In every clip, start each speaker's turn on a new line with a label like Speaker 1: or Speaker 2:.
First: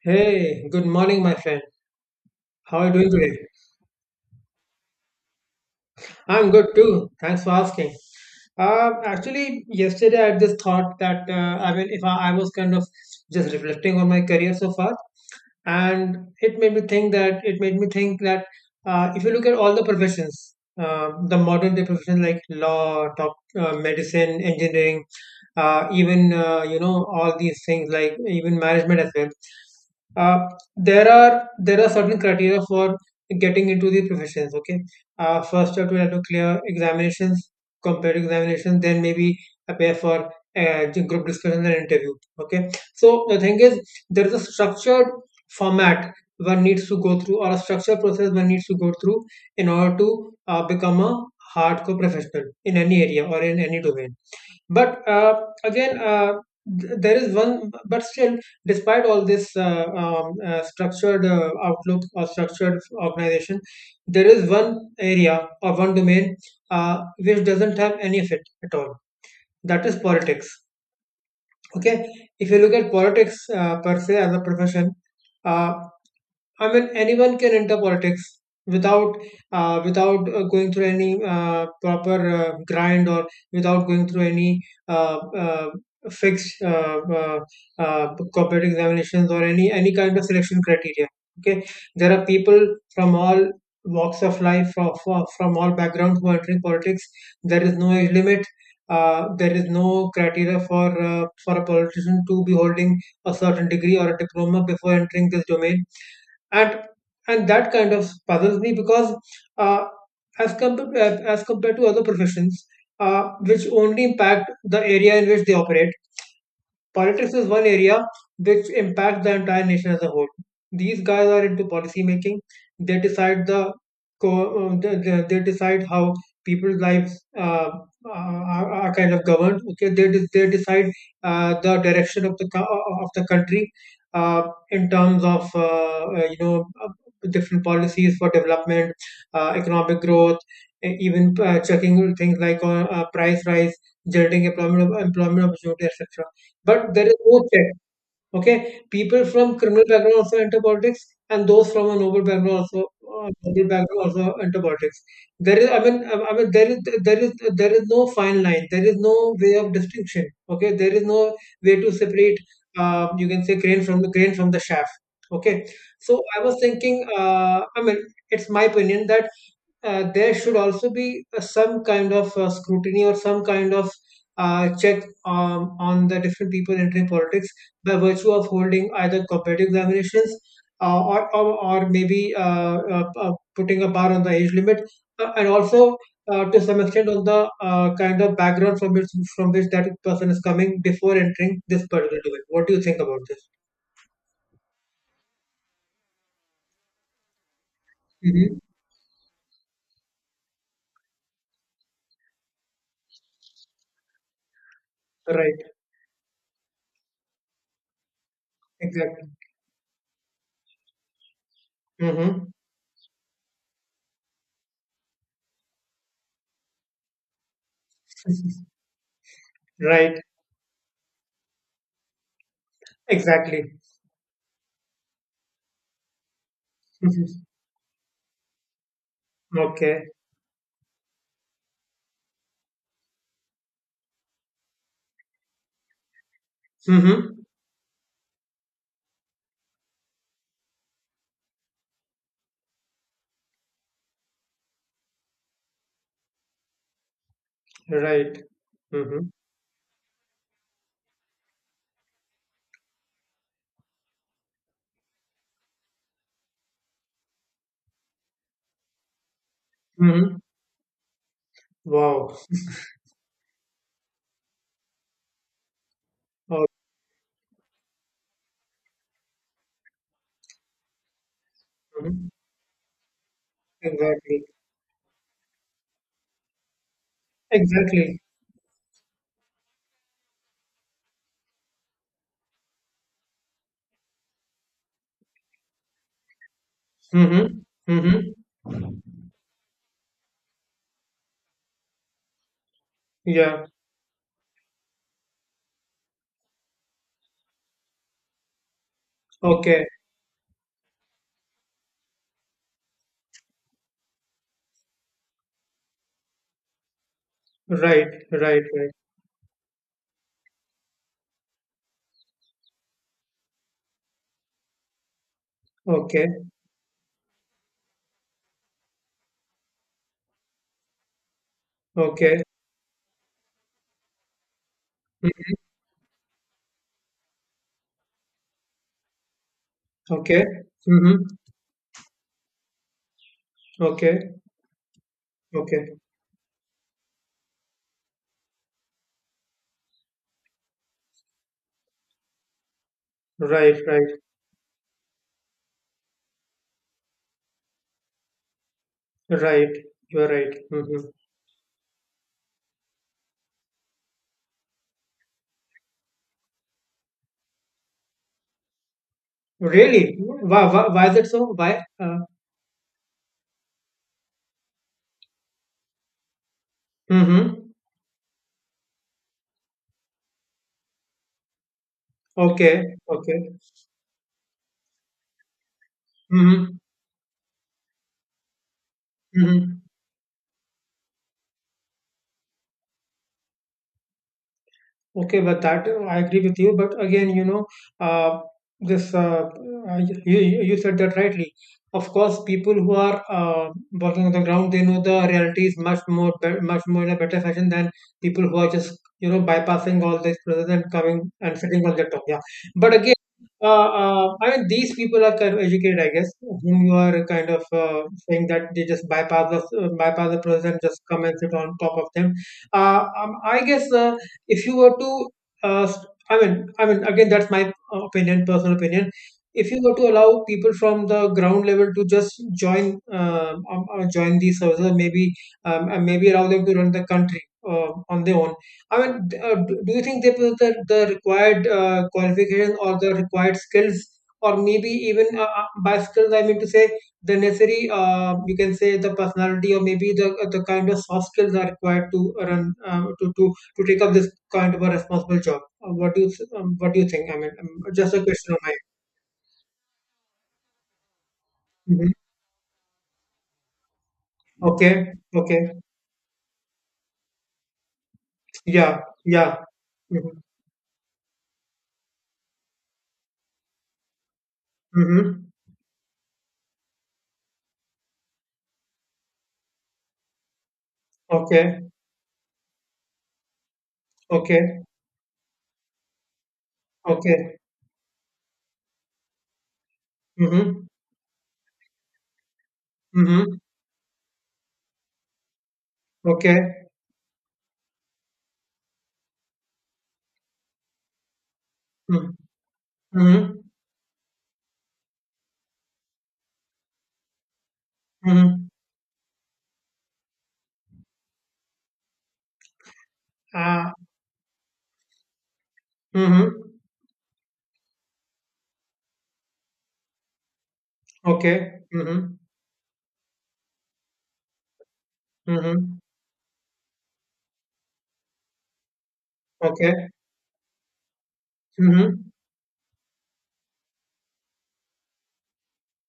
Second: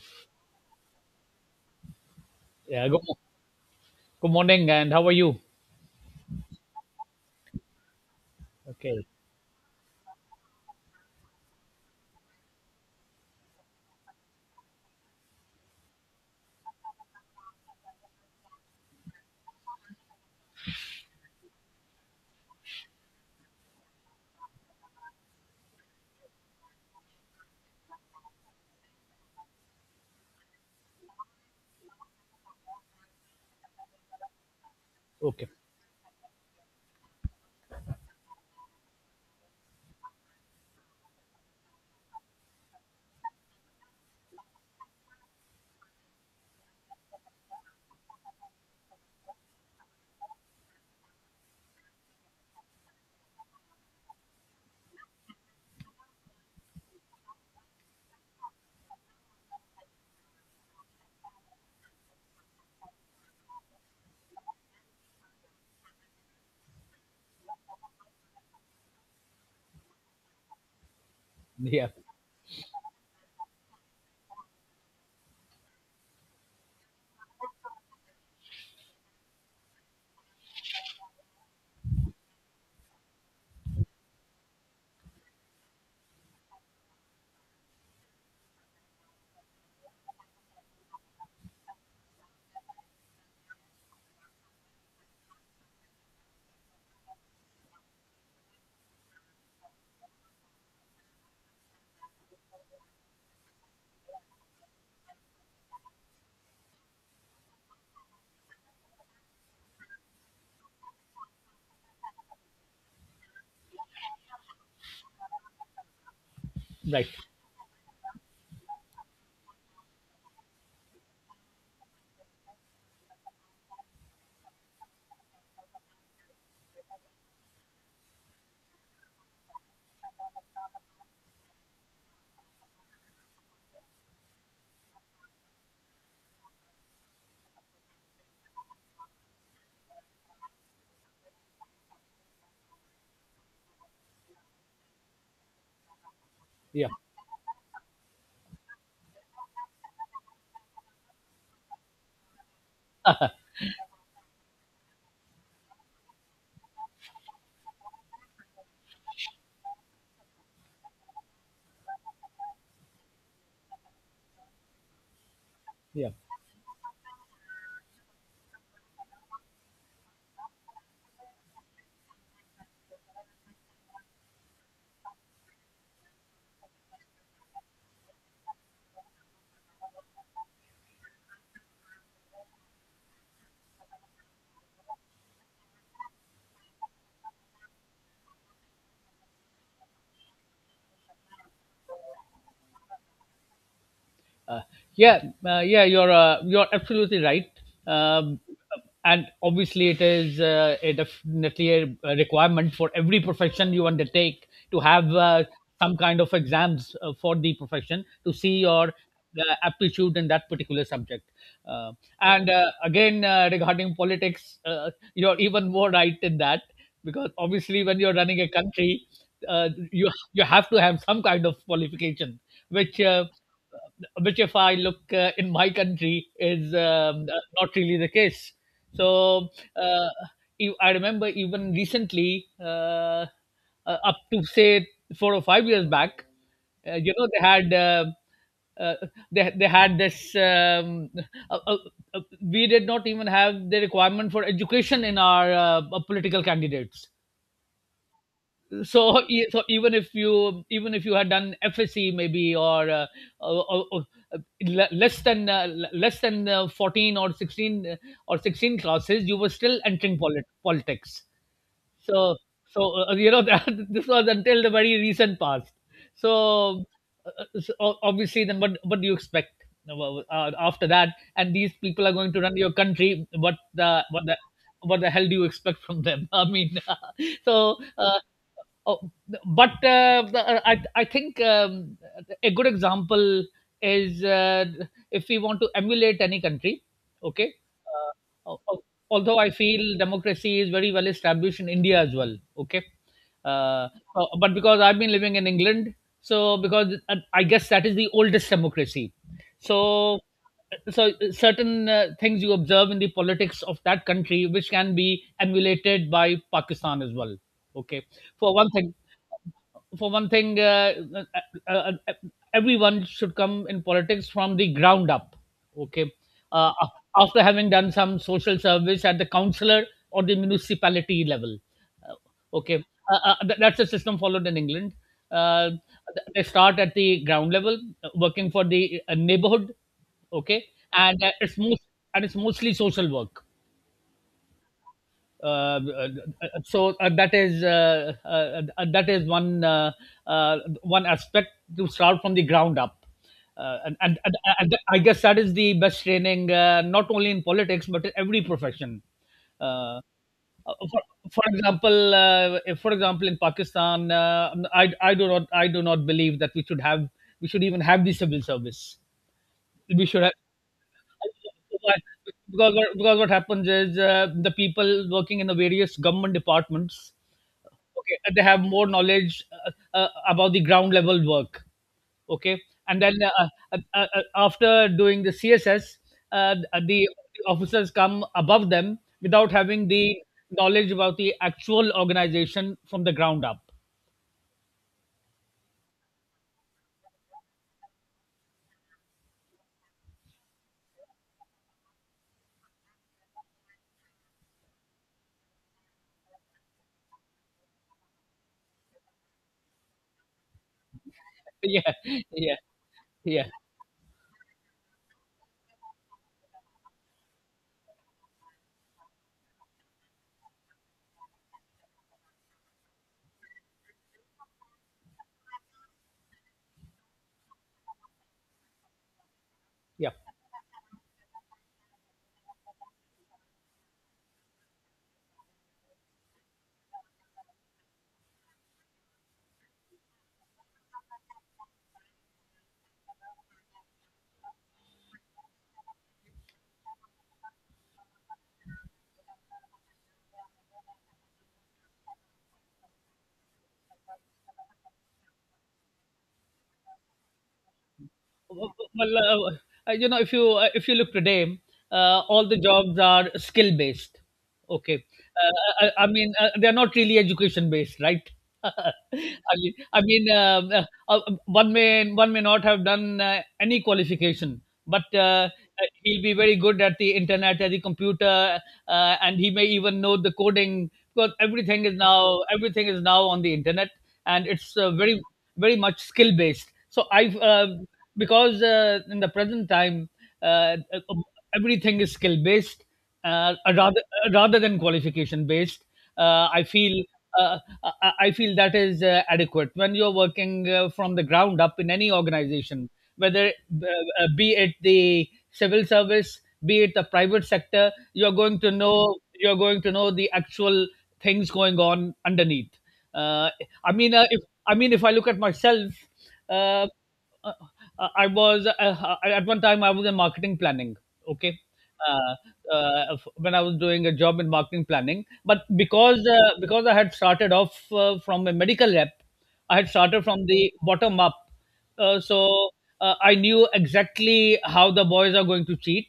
Speaker 1: Hey, good morning, my friend. How are
Speaker 2: Yeah,
Speaker 1: you
Speaker 2: good,
Speaker 1: doing
Speaker 2: mo-
Speaker 1: today?
Speaker 2: Good morning, and how are you?
Speaker 1: I'm good too. Thanks for asking. Uh,
Speaker 2: Okay,
Speaker 1: actually, yesterday I had this thought that. I mean, if I was kind of just reflecting on my career so far, and it made me think that it made me think that if you look at all the professions, the modern day professions like law, medicine, engineering, even all these things like even management as well. Uh, there are certain criteria for getting into the professions. Okay,
Speaker 2: okay,
Speaker 1: first job will have to clear examinations, competitive examinations, then maybe prepare for group discussion and interview. Okay. So the thing is, there is a structured format one needs to go through, or a structured process one needs to go through in order to become a hardcore professional in any area or in any domain. But again, uh, there is one, but still, despite all this structured outlook or structured organization, there is one area or one domain which doesn't have any of it at all. That is politics.
Speaker 2: yeah,
Speaker 1: Okay, if you look at politics per se as a profession. Uh, I mean, anyone can enter politics without going through any proper grind or without going through any uh, uh, fixed corporate examinations or any kind of selection criteria. Okay, there are people from all walks of life, from all backgrounds who are entering politics. There is no age limit. There is no criteria for a politician to be holding a certain degree or a diploma before entering this domain, and and that kind of puzzles me because uh, as compared to other professions which only impact the area in which they operate.
Speaker 2: right,
Speaker 1: Politics is one area which impacts the entire nation as a whole. These guys are into policy making. They decide the, co- the they decide how people's lives are kind of governed. Okay, they decide the direction of the of the country uh, in terms of you know different policies for development, economic growth, even checking things like price rise, generating employment opportunity, etc.
Speaker 2: yeah,
Speaker 1: But there is no check. Okay, people from criminal background also enter politics, and those from a noble background also enter politics. There is, I mean, there is, there is, there is no fine line. There is no way of distinction. Okay, there is no way to separate. You can say grain from the chaff. Okay,
Speaker 2: yeah.
Speaker 1: so I was thinking. I mean, it's my opinion that there should also be some kind of scrutiny or some kind of check on the different people entering politics by virtue of holding either competitive examinations, or maybe putting a bar on the age limit, and also to some extent on the kind of background from which that person is coming before entering this particular domain. What do you think about this?
Speaker 2: Yeah, yeah, you're absolutely right. Um,
Speaker 1: Hmm.
Speaker 2: and obviously, it is a definitely a requirement for every profession you undertake to have
Speaker 1: Right,
Speaker 2: some kind of exams for the profession to see your
Speaker 1: exactly.
Speaker 2: aptitude in that particular subject. Uh,
Speaker 1: Hmm.
Speaker 2: and again, regarding politics, you're even more right in that, because obviously, when you're running a country, you
Speaker 1: Right,
Speaker 2: you have to have some kind of qualification, which. Uh,
Speaker 1: exactly.
Speaker 2: which if I look in my country is
Speaker 1: Mhm.
Speaker 2: not really the case. So
Speaker 1: Okay.
Speaker 2: uh, I remember even recently, up to say 4 or 5 years back, you know
Speaker 1: Mm-hmm.
Speaker 2: uh, they had this uh, uh, we did not even have the requirement for education in our political candidates.
Speaker 1: Right.
Speaker 2: So,
Speaker 1: Mm-hmm.
Speaker 2: so even if you had done FSC maybe, or uh, le- less than 14 or 16, or 16 classes, you were still entering
Speaker 1: Mm-hmm.
Speaker 2: politics. So,
Speaker 1: Wow.
Speaker 2: so you know, that this was until the very recent past.
Speaker 1: Oh,
Speaker 2: So, so obviously then what do you expect after that, and these people are
Speaker 1: mhm.
Speaker 2: going to run your country? what the what the
Speaker 1: Exactly.
Speaker 2: what the hell do you expect from them? I mean, so
Speaker 1: Exactly.
Speaker 2: oh, but I think, a good example is if we want to emulate any country, okay?
Speaker 1: Mm-hmm. Mm-hmm.
Speaker 2: Uh, al- al- Although I feel democracy is very well established in India as well, okay?
Speaker 1: Yeah.
Speaker 2: Uh, but because I've been living in England, so because I guess that is the oldest democracy.
Speaker 1: Okay.
Speaker 2: So, so certain things you observe in the politics of that country, which can be emulated by Pakistan as well. Okay.
Speaker 1: Right.
Speaker 2: For
Speaker 1: Right.
Speaker 2: one
Speaker 1: Right.
Speaker 2: thing, for one thing, uh, uh, everyone should come in politics from the ground up. Okay,
Speaker 1: Okay.
Speaker 2: after having done some social service at the councillor or the municipality level. Uh,
Speaker 1: Okay.
Speaker 2: okay, that's the system followed in England.
Speaker 1: Mhm.
Speaker 2: They start at the ground level, working for the neighborhood.
Speaker 1: Okay.
Speaker 2: Okay, and
Speaker 1: Mm-hmm.
Speaker 2: uh, it's most and it's mostly social work.
Speaker 1: Okay.
Speaker 2: uh,
Speaker 1: Okay.
Speaker 2: uh, so that is one one aspect, to start from the ground up. uh,
Speaker 1: Right.
Speaker 2: and,
Speaker 1: Right.
Speaker 2: and, and, and I guess that is the best training, not only in politics but in every profession. uh,
Speaker 1: Right.
Speaker 2: uh,
Speaker 1: You're right.
Speaker 2: for,
Speaker 1: Mm-hmm.
Speaker 2: for example, for example in Pakistan, I do not, I do not believe that we should even have the civil service. We
Speaker 1: Really?
Speaker 2: should have
Speaker 1: Why, why? Why is it so? Why? Uh,
Speaker 2: Because what because what happens is, the people working in the various government departments,
Speaker 1: mm-hmm.
Speaker 2: okay, they have more knowledge about the ground level work, okay,
Speaker 1: Okay.
Speaker 2: and then
Speaker 1: Okay.
Speaker 2: after doing the CSS, uh,
Speaker 1: Mm-hmm.
Speaker 2: the officers come above them without
Speaker 1: Mm-hmm.
Speaker 2: having the knowledge about the actual organization from the ground up.
Speaker 1: Okay, but that I agree with you. But again, uh, this you said that rightly. Of course, people who are working on the ground, they know the reality is much more, much more in a better fashion than people who are just, bypassing all this process and coming and sitting
Speaker 2: Yeah,
Speaker 1: on the top. Yeah.
Speaker 2: yeah,
Speaker 1: But again,
Speaker 2: yeah,
Speaker 1: I mean, these people are kind of educated, I guess, whom you are kind of saying that they just bypass the process and just come and sit on top of them. I guess. If you were to, uh, I mean, again, that's my opinion, personal opinion. If you were
Speaker 2: yeah.
Speaker 1: to allow people from the ground level to just join, join these services, or maybe, and maybe allow them to run the country on their own. I mean, do you think they possess the required qualifications or the required skills, or maybe even by skills, I mean to say the necessary, you can say the personality or maybe the kind of soft skills are required to run to take up this kind of a responsible job. What do you think? I mean, just a question of
Speaker 2: Well,
Speaker 1: mine.
Speaker 2: well, you know, if you look today,
Speaker 1: Mhm.
Speaker 2: all the jobs are skill based. Okay,
Speaker 1: Okay, okay,
Speaker 2: I mean, they are not really education based, right?
Speaker 1: yeah,
Speaker 2: I
Speaker 1: yeah.
Speaker 2: mean, I mean,
Speaker 1: Mm-hmm.
Speaker 2: one may not have done any qualification, but
Speaker 1: Mm-hmm.
Speaker 2: he'll be very good at the internet, at the computer, and he may even know the coding, because
Speaker 1: Okay,
Speaker 2: everything is now on the internet, and it's
Speaker 1: okay,
Speaker 2: very very much skill based. So I've
Speaker 1: okay.
Speaker 2: Because in the present time, uh,
Speaker 1: Mm-hmm.
Speaker 2: uh, um, everything is skill based,
Speaker 1: Mm-hmm.
Speaker 2: rather than qualification based. I
Speaker 1: Okay.
Speaker 2: feel, uh, I feel that is adequate when you're working from the ground up in any
Speaker 1: Mm-hmm.
Speaker 2: organization, whether
Speaker 1: Mm-hmm.
Speaker 2: be it the civil service, be it the private sector, you're going
Speaker 1: Mm-hmm.
Speaker 2: to know you're going to know the actual things going on underneath. Uh,
Speaker 1: Ah.
Speaker 2: I mean, if I mean if I look at myself,
Speaker 1: Mm-hmm.
Speaker 2: uh, uh, I was at one time I was in marketing planning. Okay.
Speaker 1: Okay. Mm-hmm.
Speaker 2: When I was doing a job in marketing planning, but
Speaker 1: Mm-hmm.
Speaker 2: because I had started off from a medical rep, I had
Speaker 1: Okay.
Speaker 2: started from the bottom up,
Speaker 1: Mm-hmm.
Speaker 2: so I knew exactly how the boys are going to cheat.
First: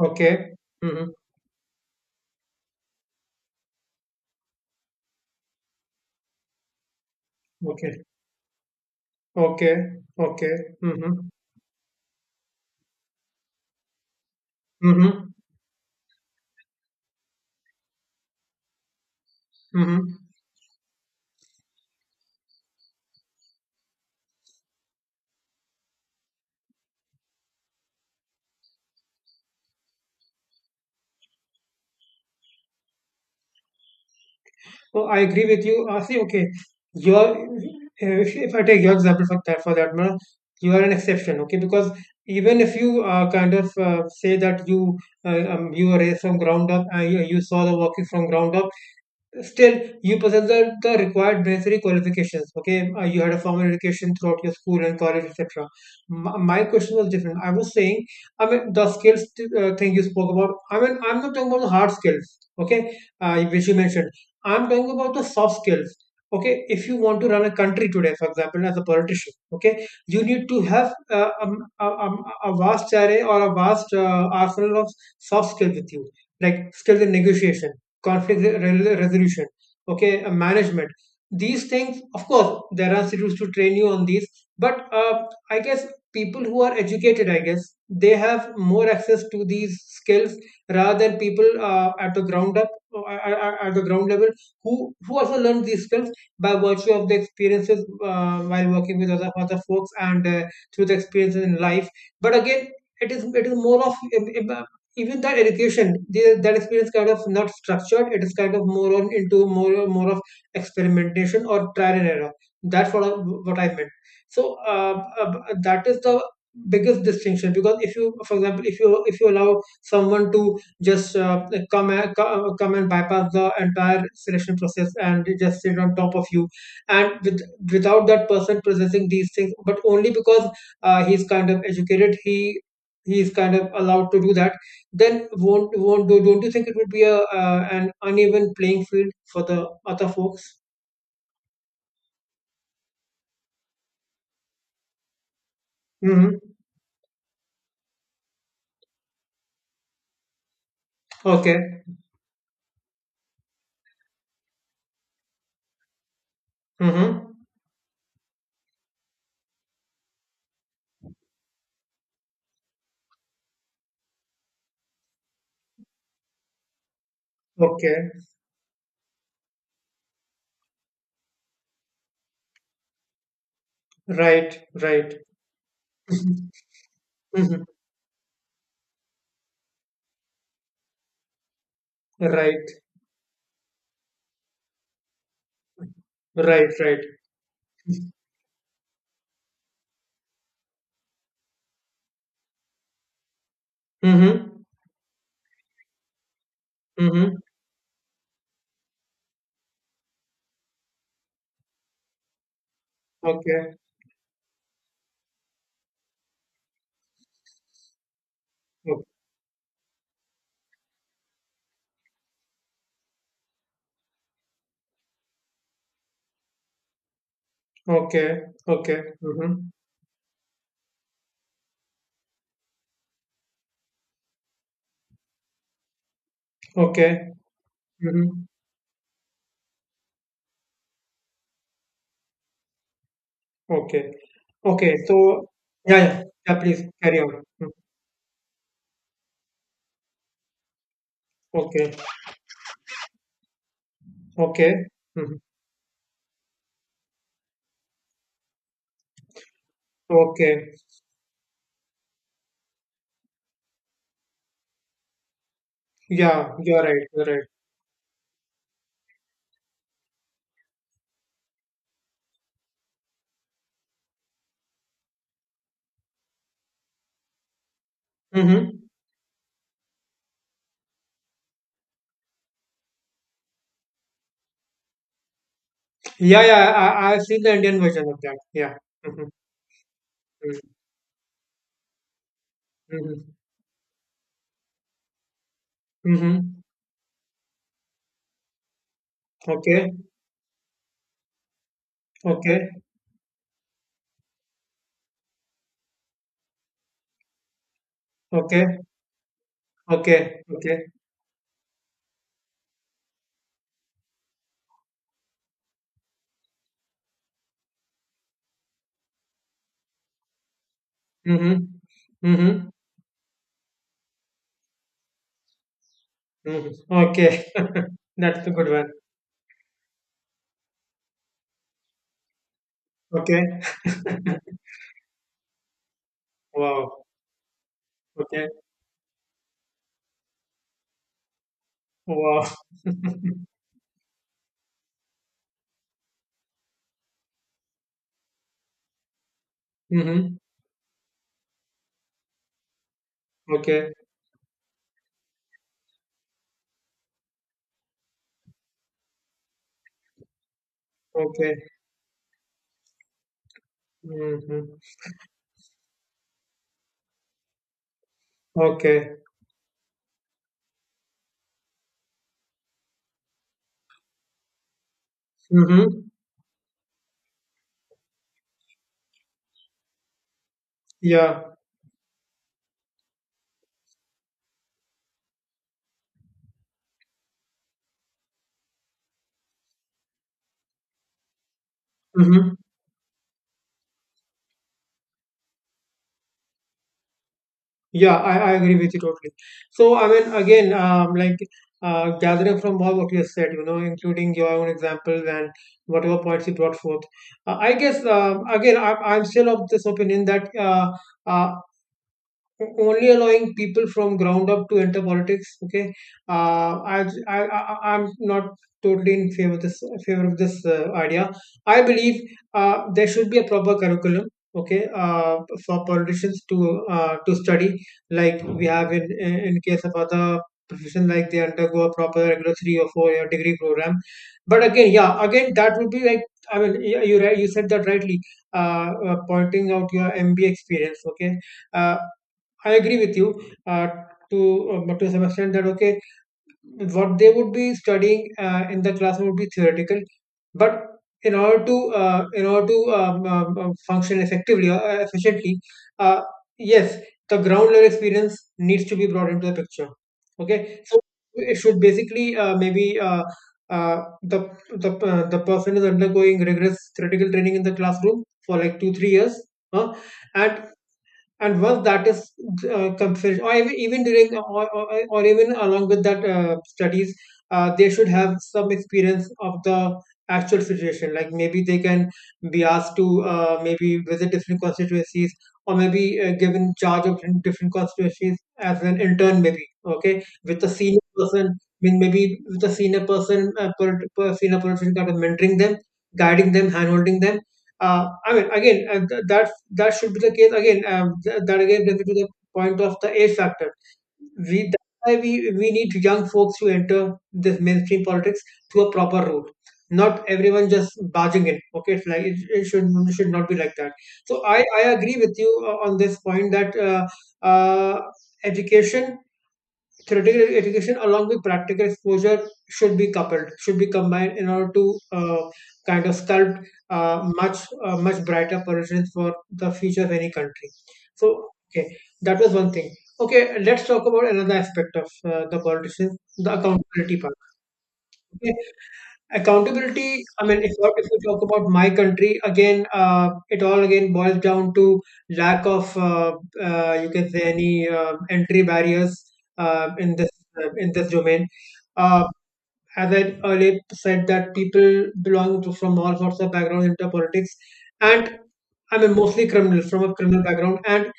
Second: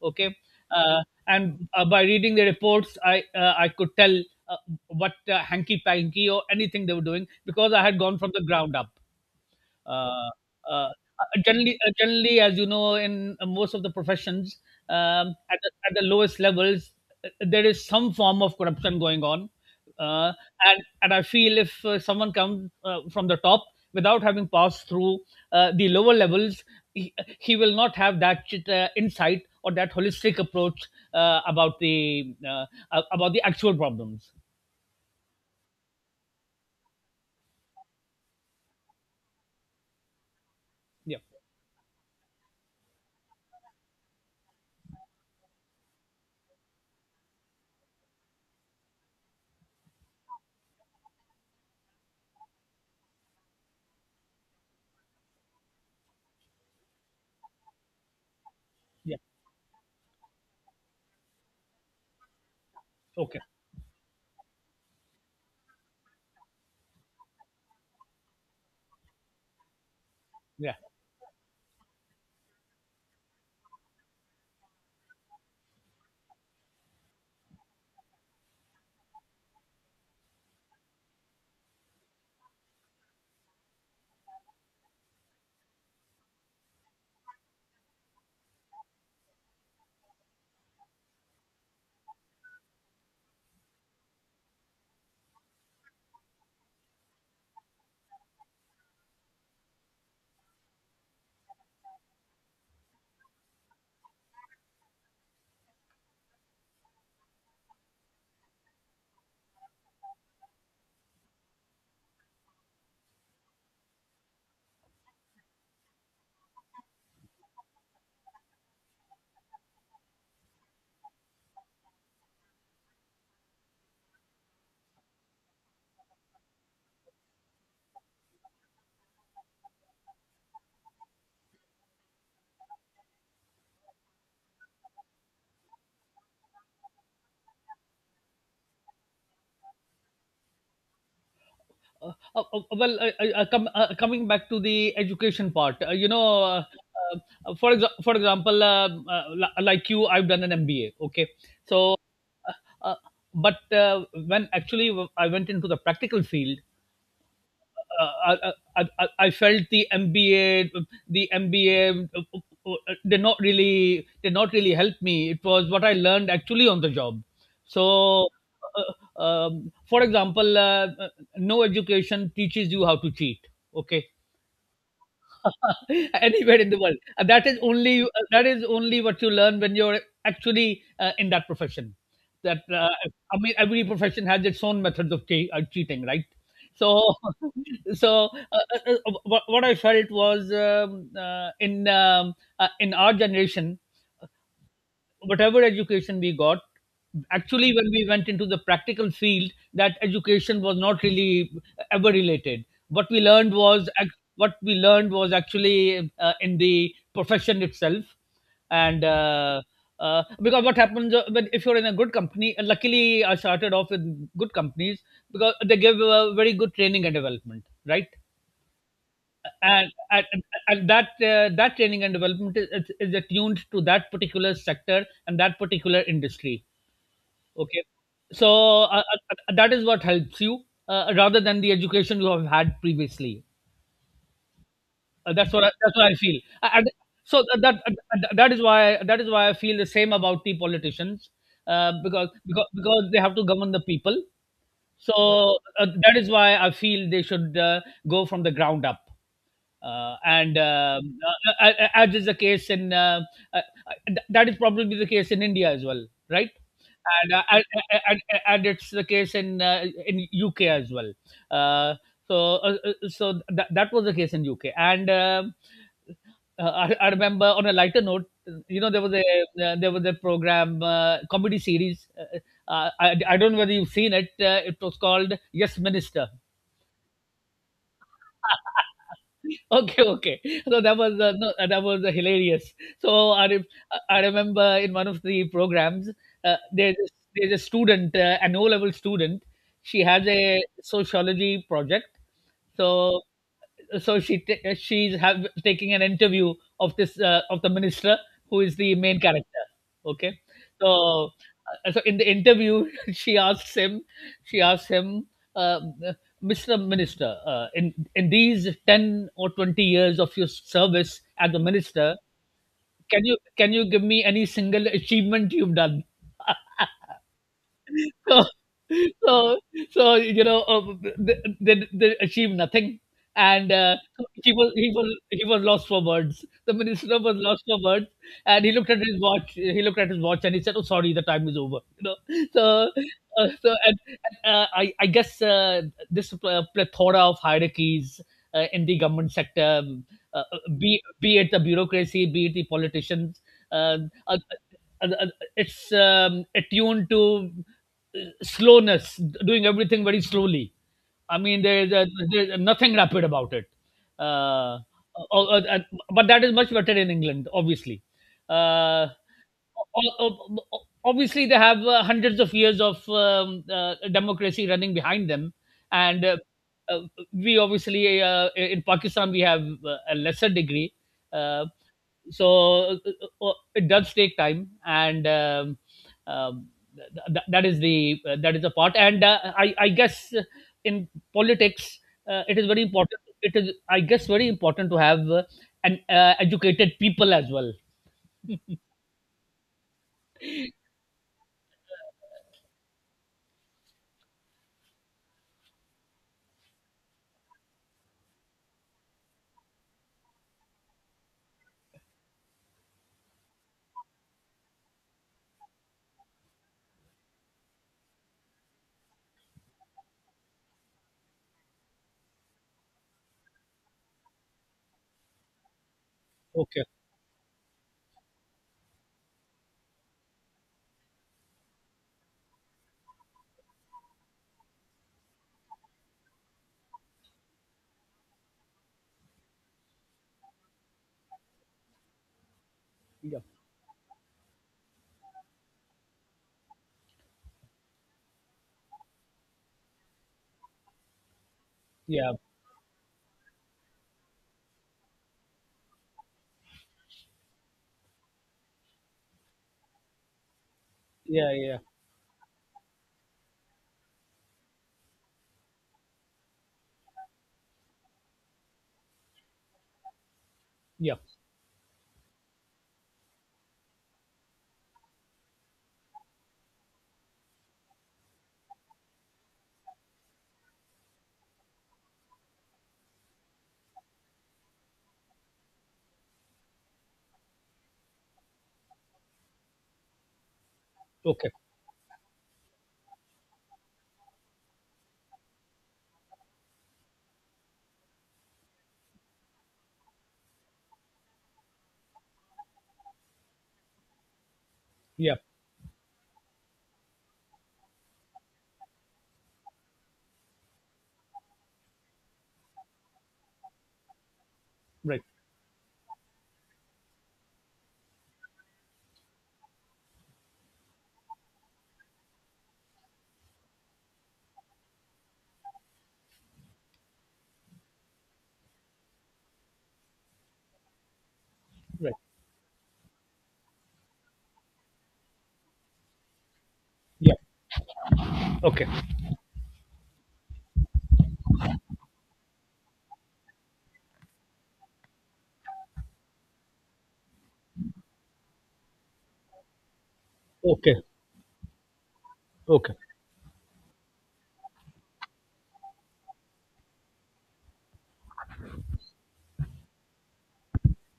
Speaker 2: Okay, uh,
Speaker 1: Mm-hmm.
Speaker 2: and by reading the reports, I could tell uh, what hanky panky or anything they were doing, because I had
Speaker 1: Okay.
Speaker 2: gone from the ground up.
Speaker 1: Okay.
Speaker 2: Uh,
Speaker 1: Okay.
Speaker 2: uh, uh,
Speaker 1: Mm-hmm.
Speaker 2: Generally, generally, as you know, in most of the professions,
Speaker 1: Mm-hmm.
Speaker 2: at the lowest levels, there is some form of corruption going on.
Speaker 1: Mm-hmm.
Speaker 2: Uh, and I feel if someone comes from the top without having passed through the lower levels, he, he will not have that insight or that holistic approach, uh, about the uh, about the actual problems.
Speaker 1: So I agree with you. See, okay, you're if, I take your example for that matter, you are an
Speaker 2: Yeah,
Speaker 1: exception, okay? Because even if you say that you you raised from ground up, and you saw the working from ground up. Still, you possess the required necessary qualifications. Okay, you had a formal education throughout your school and college, etc. My question was different. I was saying, I mean, the
Speaker 2: yeah,
Speaker 1: skills thing you spoke about. I mean, I'm not talking about the hard skills. Okay,
Speaker 2: okay,
Speaker 1: which you mentioned. I'm talking about the soft skills. Okay, if you want to run a country today, for example, as a politician, okay, you need to
Speaker 2: yeah.
Speaker 1: have a vast array or a vast arsenal of soft skills with you, like skills in negotiation, conflict resolution, okay, management. These things, of course, there are institutes to train you on these, but I guess people who are educated, I guess they have more access to these skills rather than people at the ground up, at the ground level, who also learn these skills by virtue of the experiences while working with other folks, and through the experiences in life. But again, it is more of, even that education, that experience kind of not structured, it is kind of more on, into more, of experimentation or trial and error. That's what what I meant. So that is the biggest distinction because if you for example if you allow someone to just come and bypass the entire selection process and just sit on top of you, and without that person processing these things, but only because he's kind of educated, he's kind of allowed to do that, then won't do don't you think it would be a an uneven playing field for the other folks?
Speaker 2: uh, uh, uh, well, uh, Coming back to the education part, you
Speaker 1: Mm-hmm.
Speaker 2: know, for example, like you, I've done an MBA. Okay,
Speaker 1: Okay.
Speaker 2: so, uh, uh, but when actually I went into the practical field,
Speaker 1: Mm-hmm.
Speaker 2: I, I felt the MBA, the MBA did not really help me. It was what I learned actually on the job.
Speaker 1: Okay.
Speaker 2: So, uh, for example, no education teaches you how to cheat. Okay,
Speaker 1: Right, right.
Speaker 2: anywhere in
Speaker 1: Mm-hmm.
Speaker 2: the world. Uh, That is
Speaker 1: Mm-hmm.
Speaker 2: only that is only what you learn when you're actually in that profession. That
Speaker 1: Right,
Speaker 2: I mean, every profession has its own methods of cheating, right?
Speaker 1: right, right.
Speaker 2: So, so what what I felt was in our generation,
Speaker 1: Mm-hmm.
Speaker 2: whatever education we got,
Speaker 1: Mm-hmm.
Speaker 2: actually when we went into the practical field, that education was not really ever related. what we learned
Speaker 1: Okay.
Speaker 2: was ac- what we learned was actually in the profession itself.
Speaker 1: O-
Speaker 2: And because what happens, when if you're in a good company, and luckily I started off with good companies, because they give very good training and development, right?
Speaker 1: okay, okay. Mm-hmm.
Speaker 2: And and, and that that training and development is attuned to that particular sector and that particular industry.
Speaker 1: Okay.
Speaker 2: Okay,
Speaker 1: Mm-hmm.
Speaker 2: so uh, uh, that is what helps you, rather than the education you have had previously.
Speaker 1: Okay, okay. So
Speaker 2: That's
Speaker 1: yeah,
Speaker 2: what I
Speaker 1: yeah,
Speaker 2: feel.
Speaker 1: yeah, please
Speaker 2: And
Speaker 1: carry on.
Speaker 2: so
Speaker 1: Mm.
Speaker 2: that that is why, that is why I feel the same about the politicians,
Speaker 1: Okay,
Speaker 2: because because they have to govern the people.
Speaker 1: okay. Mm-hmm.
Speaker 2: So that is why I feel they should, go from the ground up. And
Speaker 1: Okay.
Speaker 2: As is the case in uh, uh, that is probably the case in India as well, right?
Speaker 1: Yeah, you're right, you're
Speaker 2: And
Speaker 1: right.
Speaker 2: and it's the case in UK as well. Uh, so so that was the case in UK. And I remember, on a lighter note, you
Speaker 1: Mm-hmm.
Speaker 2: know, there was a, there was a program, comedy series. I don't know whether you've seen it. It was called Yes Minister.
Speaker 1: Yeah, yeah. I've seen the Indian version of that. Yeah. Mhm,
Speaker 2: Okay, okay.
Speaker 1: mhm,
Speaker 2: So that was no, that was hilarious. So
Speaker 1: mhm,
Speaker 2: I re- I remember, in one of the programs,
Speaker 1: mhm.
Speaker 2: there's a student, an O level student.
Speaker 1: Okay.
Speaker 2: She has a sociology project.
Speaker 1: Okay.
Speaker 2: So she's taking an interview of this of the minister, who is
Speaker 1: Okay.
Speaker 2: the main character. Okay,
Speaker 1: Okay. Okay.
Speaker 2: so so in the interview, she asks him, she asks him uh, Mr. Minister, in these 10 or 20 years of your service as
Speaker 1: Mm-hmm.
Speaker 2: a minister,
Speaker 1: Mm-hmm.
Speaker 2: can you give me any single achievement you've done?
Speaker 1: Mm-hmm. Okay.
Speaker 2: So,
Speaker 1: That's a good one.
Speaker 2: so, so you know, they achieved nothing.
Speaker 1: Okay.
Speaker 2: And he was, he was lost for words, the
Speaker 1: Wow.
Speaker 2: minister was lost for words.
Speaker 1: Okay.
Speaker 2: And he looked at his watch, and he said, oh sorry, the time is over, you know.
Speaker 1: Wow.
Speaker 2: So so and I I guess, this plethora of hierarchies in the government sector,
Speaker 1: Mm-hmm.
Speaker 2: be it the bureaucracy, be it the politicians,
Speaker 1: Okay.
Speaker 2: um, uh, uh, uh, it's attuned to slowness, doing everything very slowly. I
Speaker 1: Okay.
Speaker 2: mean, there is a, there's nothing rapid about it.
Speaker 1: Mm-hmm.
Speaker 2: Uh, uh, uh, uh, but that is much better in England, obviously. Uh,
Speaker 1: Okay.
Speaker 2: obviously, they have hundreds of years of democracy running behind them,
Speaker 1: Mm-hmm.
Speaker 2: and uh, we obviously in Pakistan we have a lesser degree.
Speaker 1: Yeah.
Speaker 2: uh, it does take time, and um, that is the part. And I guess in politics
Speaker 1: Mm-hmm.
Speaker 2: it is very important. It is, I guess, very important to have an educated people as well.
Speaker 1: Yeah, I agree with you totally. So, I mean, again, like gathering from all what you have said, including your own examples and whatever points you brought forth, I guess, again, I'm still of this opinion that uh, only allowing people from ground up to enter politics. Okay, I'm not totally in favor of this idea. I believe there should be a proper curriculum. Okay, for politicians
Speaker 2: Okay.
Speaker 1: to study, like we have in case of other profession, like they undergo a proper regular 3 or 4 year degree program. But again, yeah, again that would be like, I mean, yeah, you said that rightly. Pointing out your MBA experience, okay. Uh, I agree with you
Speaker 2: Yeah.
Speaker 1: uh, to but to some extent that okay, what they would be studying in the classroom would be theoretical, but in order to,
Speaker 2: Yeah.
Speaker 1: function effectively or efficiently, uh, yes, the ground level experience needs to be brought into the picture. Okay, so
Speaker 2: Yeah.
Speaker 1: it
Speaker 2: Yeah.
Speaker 1: should basically maybe. Uh, the the person is undergoing rigorous theoretical training in the classroom for like 2 3 years, huh? and
Speaker 2: Yeah.
Speaker 1: and once that is considered or even during or even along with that studies. They should have some experience of the actual situation, like maybe they can be asked to maybe visit different constituencies, or maybe given charge of different different constituencies as an intern, maybe, okay, with a senior person.
Speaker 2: Okay.
Speaker 1: I mean, maybe with a senior person, per senior person kind of mentoring them, guiding them, hand holding them. I mean, again, that's that should be the case again. That again brings me to the point of the age factor. We That's why
Speaker 2: Yeah.
Speaker 1: we need young folks to enter this mainstream politics through a proper route. Not everyone just barging in. Okay, it's like it should not be like that. So I agree
Speaker 2: Right.
Speaker 1: with you on this point that uh, education, theoretical education along with practical exposure should be coupled, should be combined in order to kind of sculpt uh, much much brighter projections for the future of any country. So, okay,
Speaker 2: Right.
Speaker 1: that was one thing. Okay, let's talk about another aspect of the politicians, the accountability part.
Speaker 2: Yeah.
Speaker 1: Okay?
Speaker 2: Okay.
Speaker 1: Accountability, I mean, if we talk about my country again, it all again boils down to lack of you can say any entry barriers uh, in this in
Speaker 2: Okay.
Speaker 1: this domain. Uh,
Speaker 2: Okay.
Speaker 1: as I earlier said, that people belong to, from all sorts of backgrounds into politics, and I mean mostly criminals from a criminal background, and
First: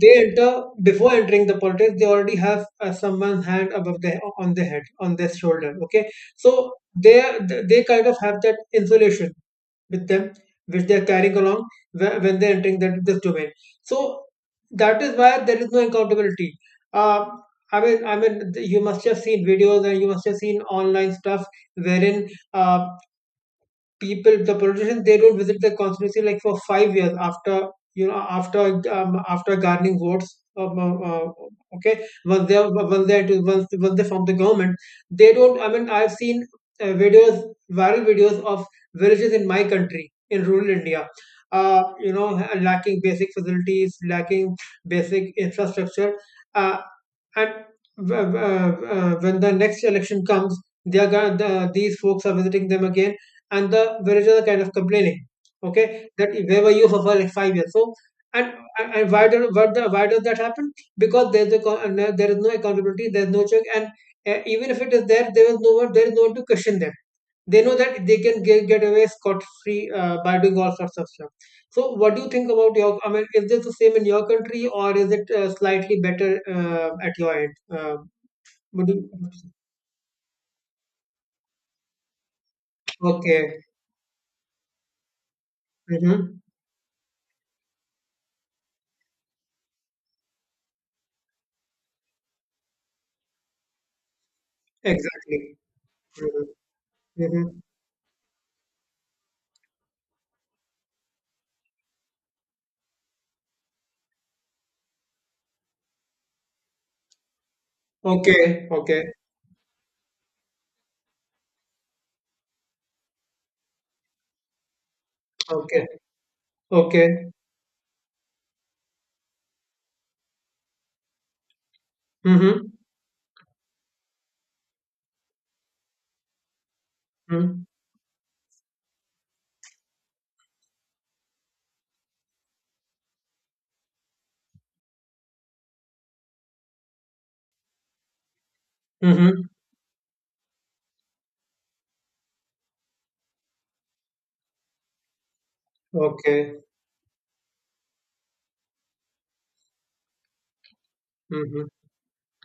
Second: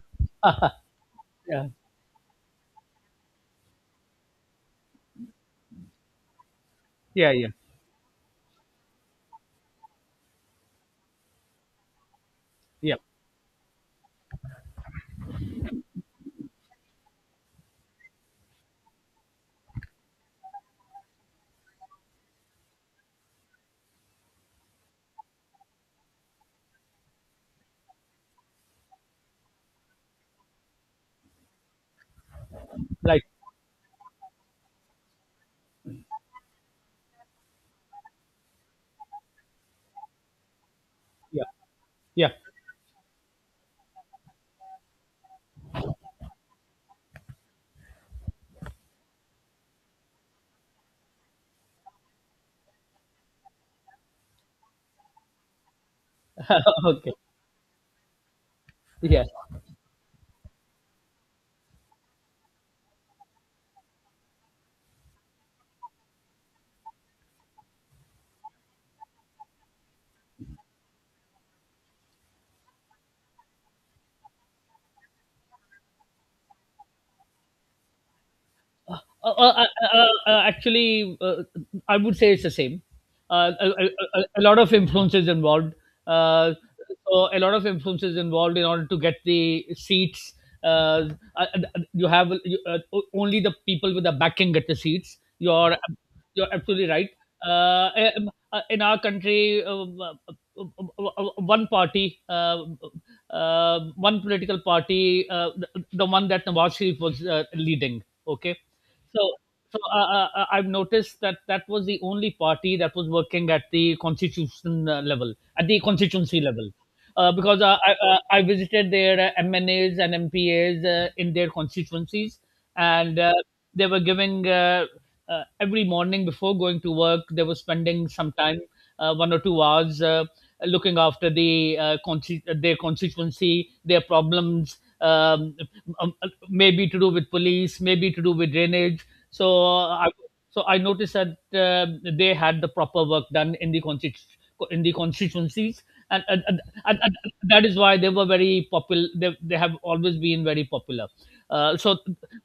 Speaker 1: they enter before entering the
Speaker 2: yeah.
Speaker 1: politics, they already have someone's hand above their on their head on their shoulder. Okay, so
Speaker 2: Yeah. Yeah.
Speaker 1: they kind of have that insulation with them, which they are carrying along when they're entering that
Speaker 2: Yeah.
Speaker 1: this domain. So that is why there is no accountability. uh, I mean, you must have seen videos, and you must have seen online stuff, wherein uh, people the politicians, they don't visit the constituency like for 5 years after, you know, after after garnering votes. Okay, once they
Speaker 2: Like.
Speaker 1: once they form the government, they don't, I mean, I've seen videos, viral videos of villages in my country in rural India,
Speaker 2: Yeah.
Speaker 1: you know,
Speaker 2: Yeah.
Speaker 1: lacking basic facilities, lacking basic infrastructure. uh, and w- w- uh, when the next election comes, they are gonna, the, these folks are visiting them again, and the villagers are kind of complaining, okay, that where were you
Speaker 2: Okay.
Speaker 1: for like 5 years. So and and why
Speaker 2: Yeah.
Speaker 1: do what the why does that happen? Because there's a co- and, there is no accountability, there's no check, and even if it is there, there is no one to question them. They know that they can get away scot free by doing all sorts of stuff. So what do you think about your, I mean, is this the same in your country, or is it slightly better at your end? Would you,
Speaker 2: Uh, uh, uh, actually, I would say it's the same. Uh,
Speaker 1: okay.
Speaker 2: a, a, a, A lot of influences involved.
Speaker 1: Hmm.
Speaker 2: Uh, so a lot of influences involved in order to get the seats. Uh, uh, uh, you have, only the people with the backing get the seats.
Speaker 1: Exactly.
Speaker 2: You're absolutely right.
Speaker 1: Hmm.
Speaker 2: Uh, in our country, uh, one party, one political party, the one that Nawaz Sharif was leading. Okay,
Speaker 1: Okay, okay,
Speaker 2: so, I've noticed that that was the only party that was working at the constitution level, at the
Speaker 1: okay,
Speaker 2: constituency level,
Speaker 1: okay.
Speaker 2: because I visited their MNAs and MPAs in their constituencies,
Speaker 1: Mm-hmm.
Speaker 2: and they were giving every morning before going to work. They were
Speaker 1: Mm-hmm.
Speaker 2: spending some time, 1 or 2 hours, looking after their constituency, their problems. Um, Maybe to do with police, maybe to do with drainage.
Speaker 1: Mm-hmm.
Speaker 2: So uh, I so I noticed that they had the proper work done in the in the constituencies, and, and,
Speaker 1: Okay.
Speaker 2: and, and, and that is why they were very popular. They have always been very popular.
Speaker 1: Mm-hmm.
Speaker 2: So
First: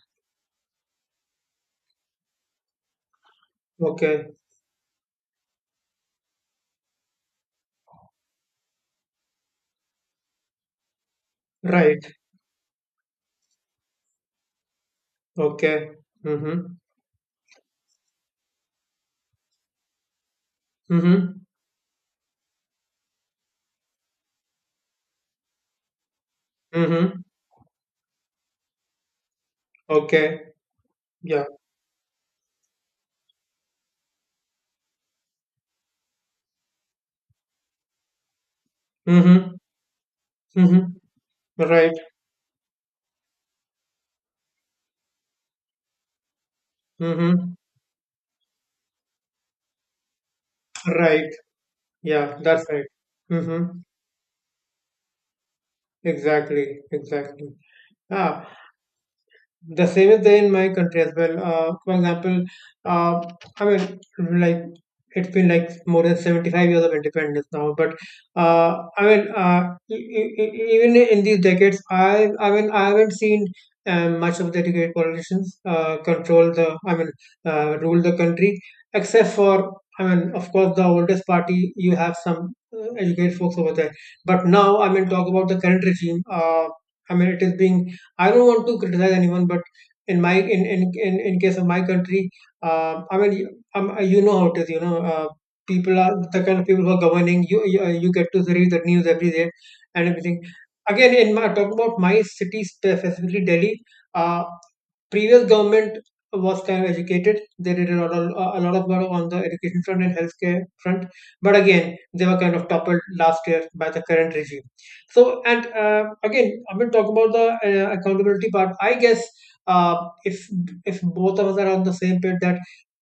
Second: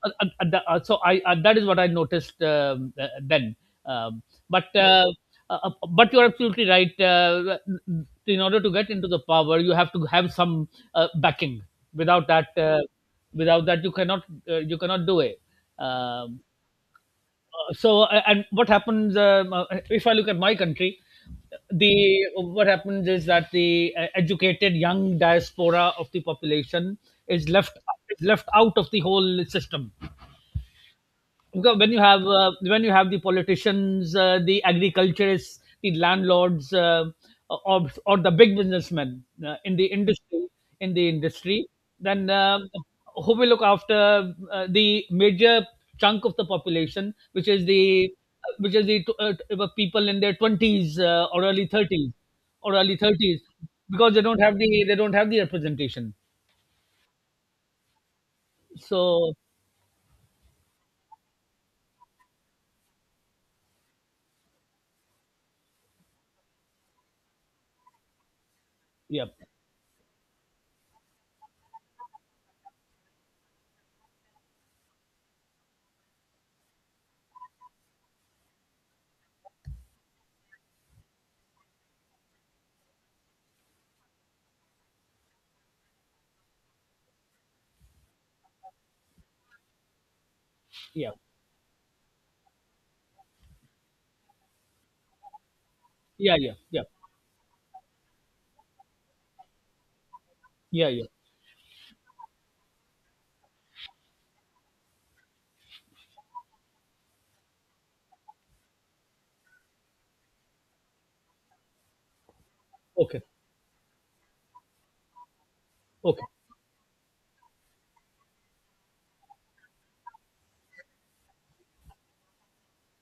Speaker 2: the- so I That is what I noticed then. Um,
Speaker 1: Okay.
Speaker 2: but uh, but you're absolutely right. In order to get into the power, you have to have some backing.
Speaker 1: Right.
Speaker 2: Without that. Without that you cannot do it.
Speaker 1: Okay.
Speaker 2: um,
Speaker 1: Mm-hmm.
Speaker 2: and what happens, if I look at my country,
Speaker 1: Mm-hmm.
Speaker 2: the what happens is that the educated young diaspora of the population
Speaker 1: Mm-hmm.
Speaker 2: is left is left out of the whole system,
Speaker 1: Okay. Yeah.
Speaker 2: because when you have the politicians, the agriculturists, the landlords, or the big businessmen
Speaker 1: Mm-hmm.
Speaker 2: in
Speaker 1: Mm-hmm.
Speaker 2: the industry,
Speaker 1: Right.
Speaker 2: then who will look after the major chunk of the population,
Speaker 1: Mm-hmm.
Speaker 2: which is the people in their twenties
Speaker 1: Right.
Speaker 2: or early 30s,
Speaker 1: Yeah, that's
Speaker 2: or
Speaker 1: right.
Speaker 2: early thirties,
Speaker 1: Mm-hmm.
Speaker 2: because they don't have the representation.
Speaker 1: Exactly. Exactly. Ah,
Speaker 2: So
Speaker 1: the same is there in my country as well. For example, uh, I mean, like, it's been like more than 75 years of independence now. But I
Speaker 2: yeah,
Speaker 1: mean, even in these decades, I mean I haven't seen much of the great politicians control the, I mean, rule the country, except for, I mean, of course, the oldest party, you have some educated folks over there. But now, I mean, talk about the current regime. I mean, it is being, I don't want to criticize anyone, but in my
Speaker 2: yeah,
Speaker 1: in case of my country, I mean, you know how it is. You know, people are
Speaker 2: yeah,
Speaker 1: the
Speaker 2: yeah,
Speaker 1: kind of people
Speaker 2: yeah,
Speaker 1: who are governing. You get to read the news every day and everything.
Speaker 2: yeah, yeah.
Speaker 1: Again, in my talking about my city, specifically, Delhi. Uh, Previous government was kind of educated. They did a lot of work on the education front and healthcare front, but again they were kind of toppled
Speaker 2: Okay,
Speaker 1: last year by the current regime. So, and
Speaker 2: okay,
Speaker 1: again I'm going to talk about the accountability part. I guess uh, if if both of us are on the same page that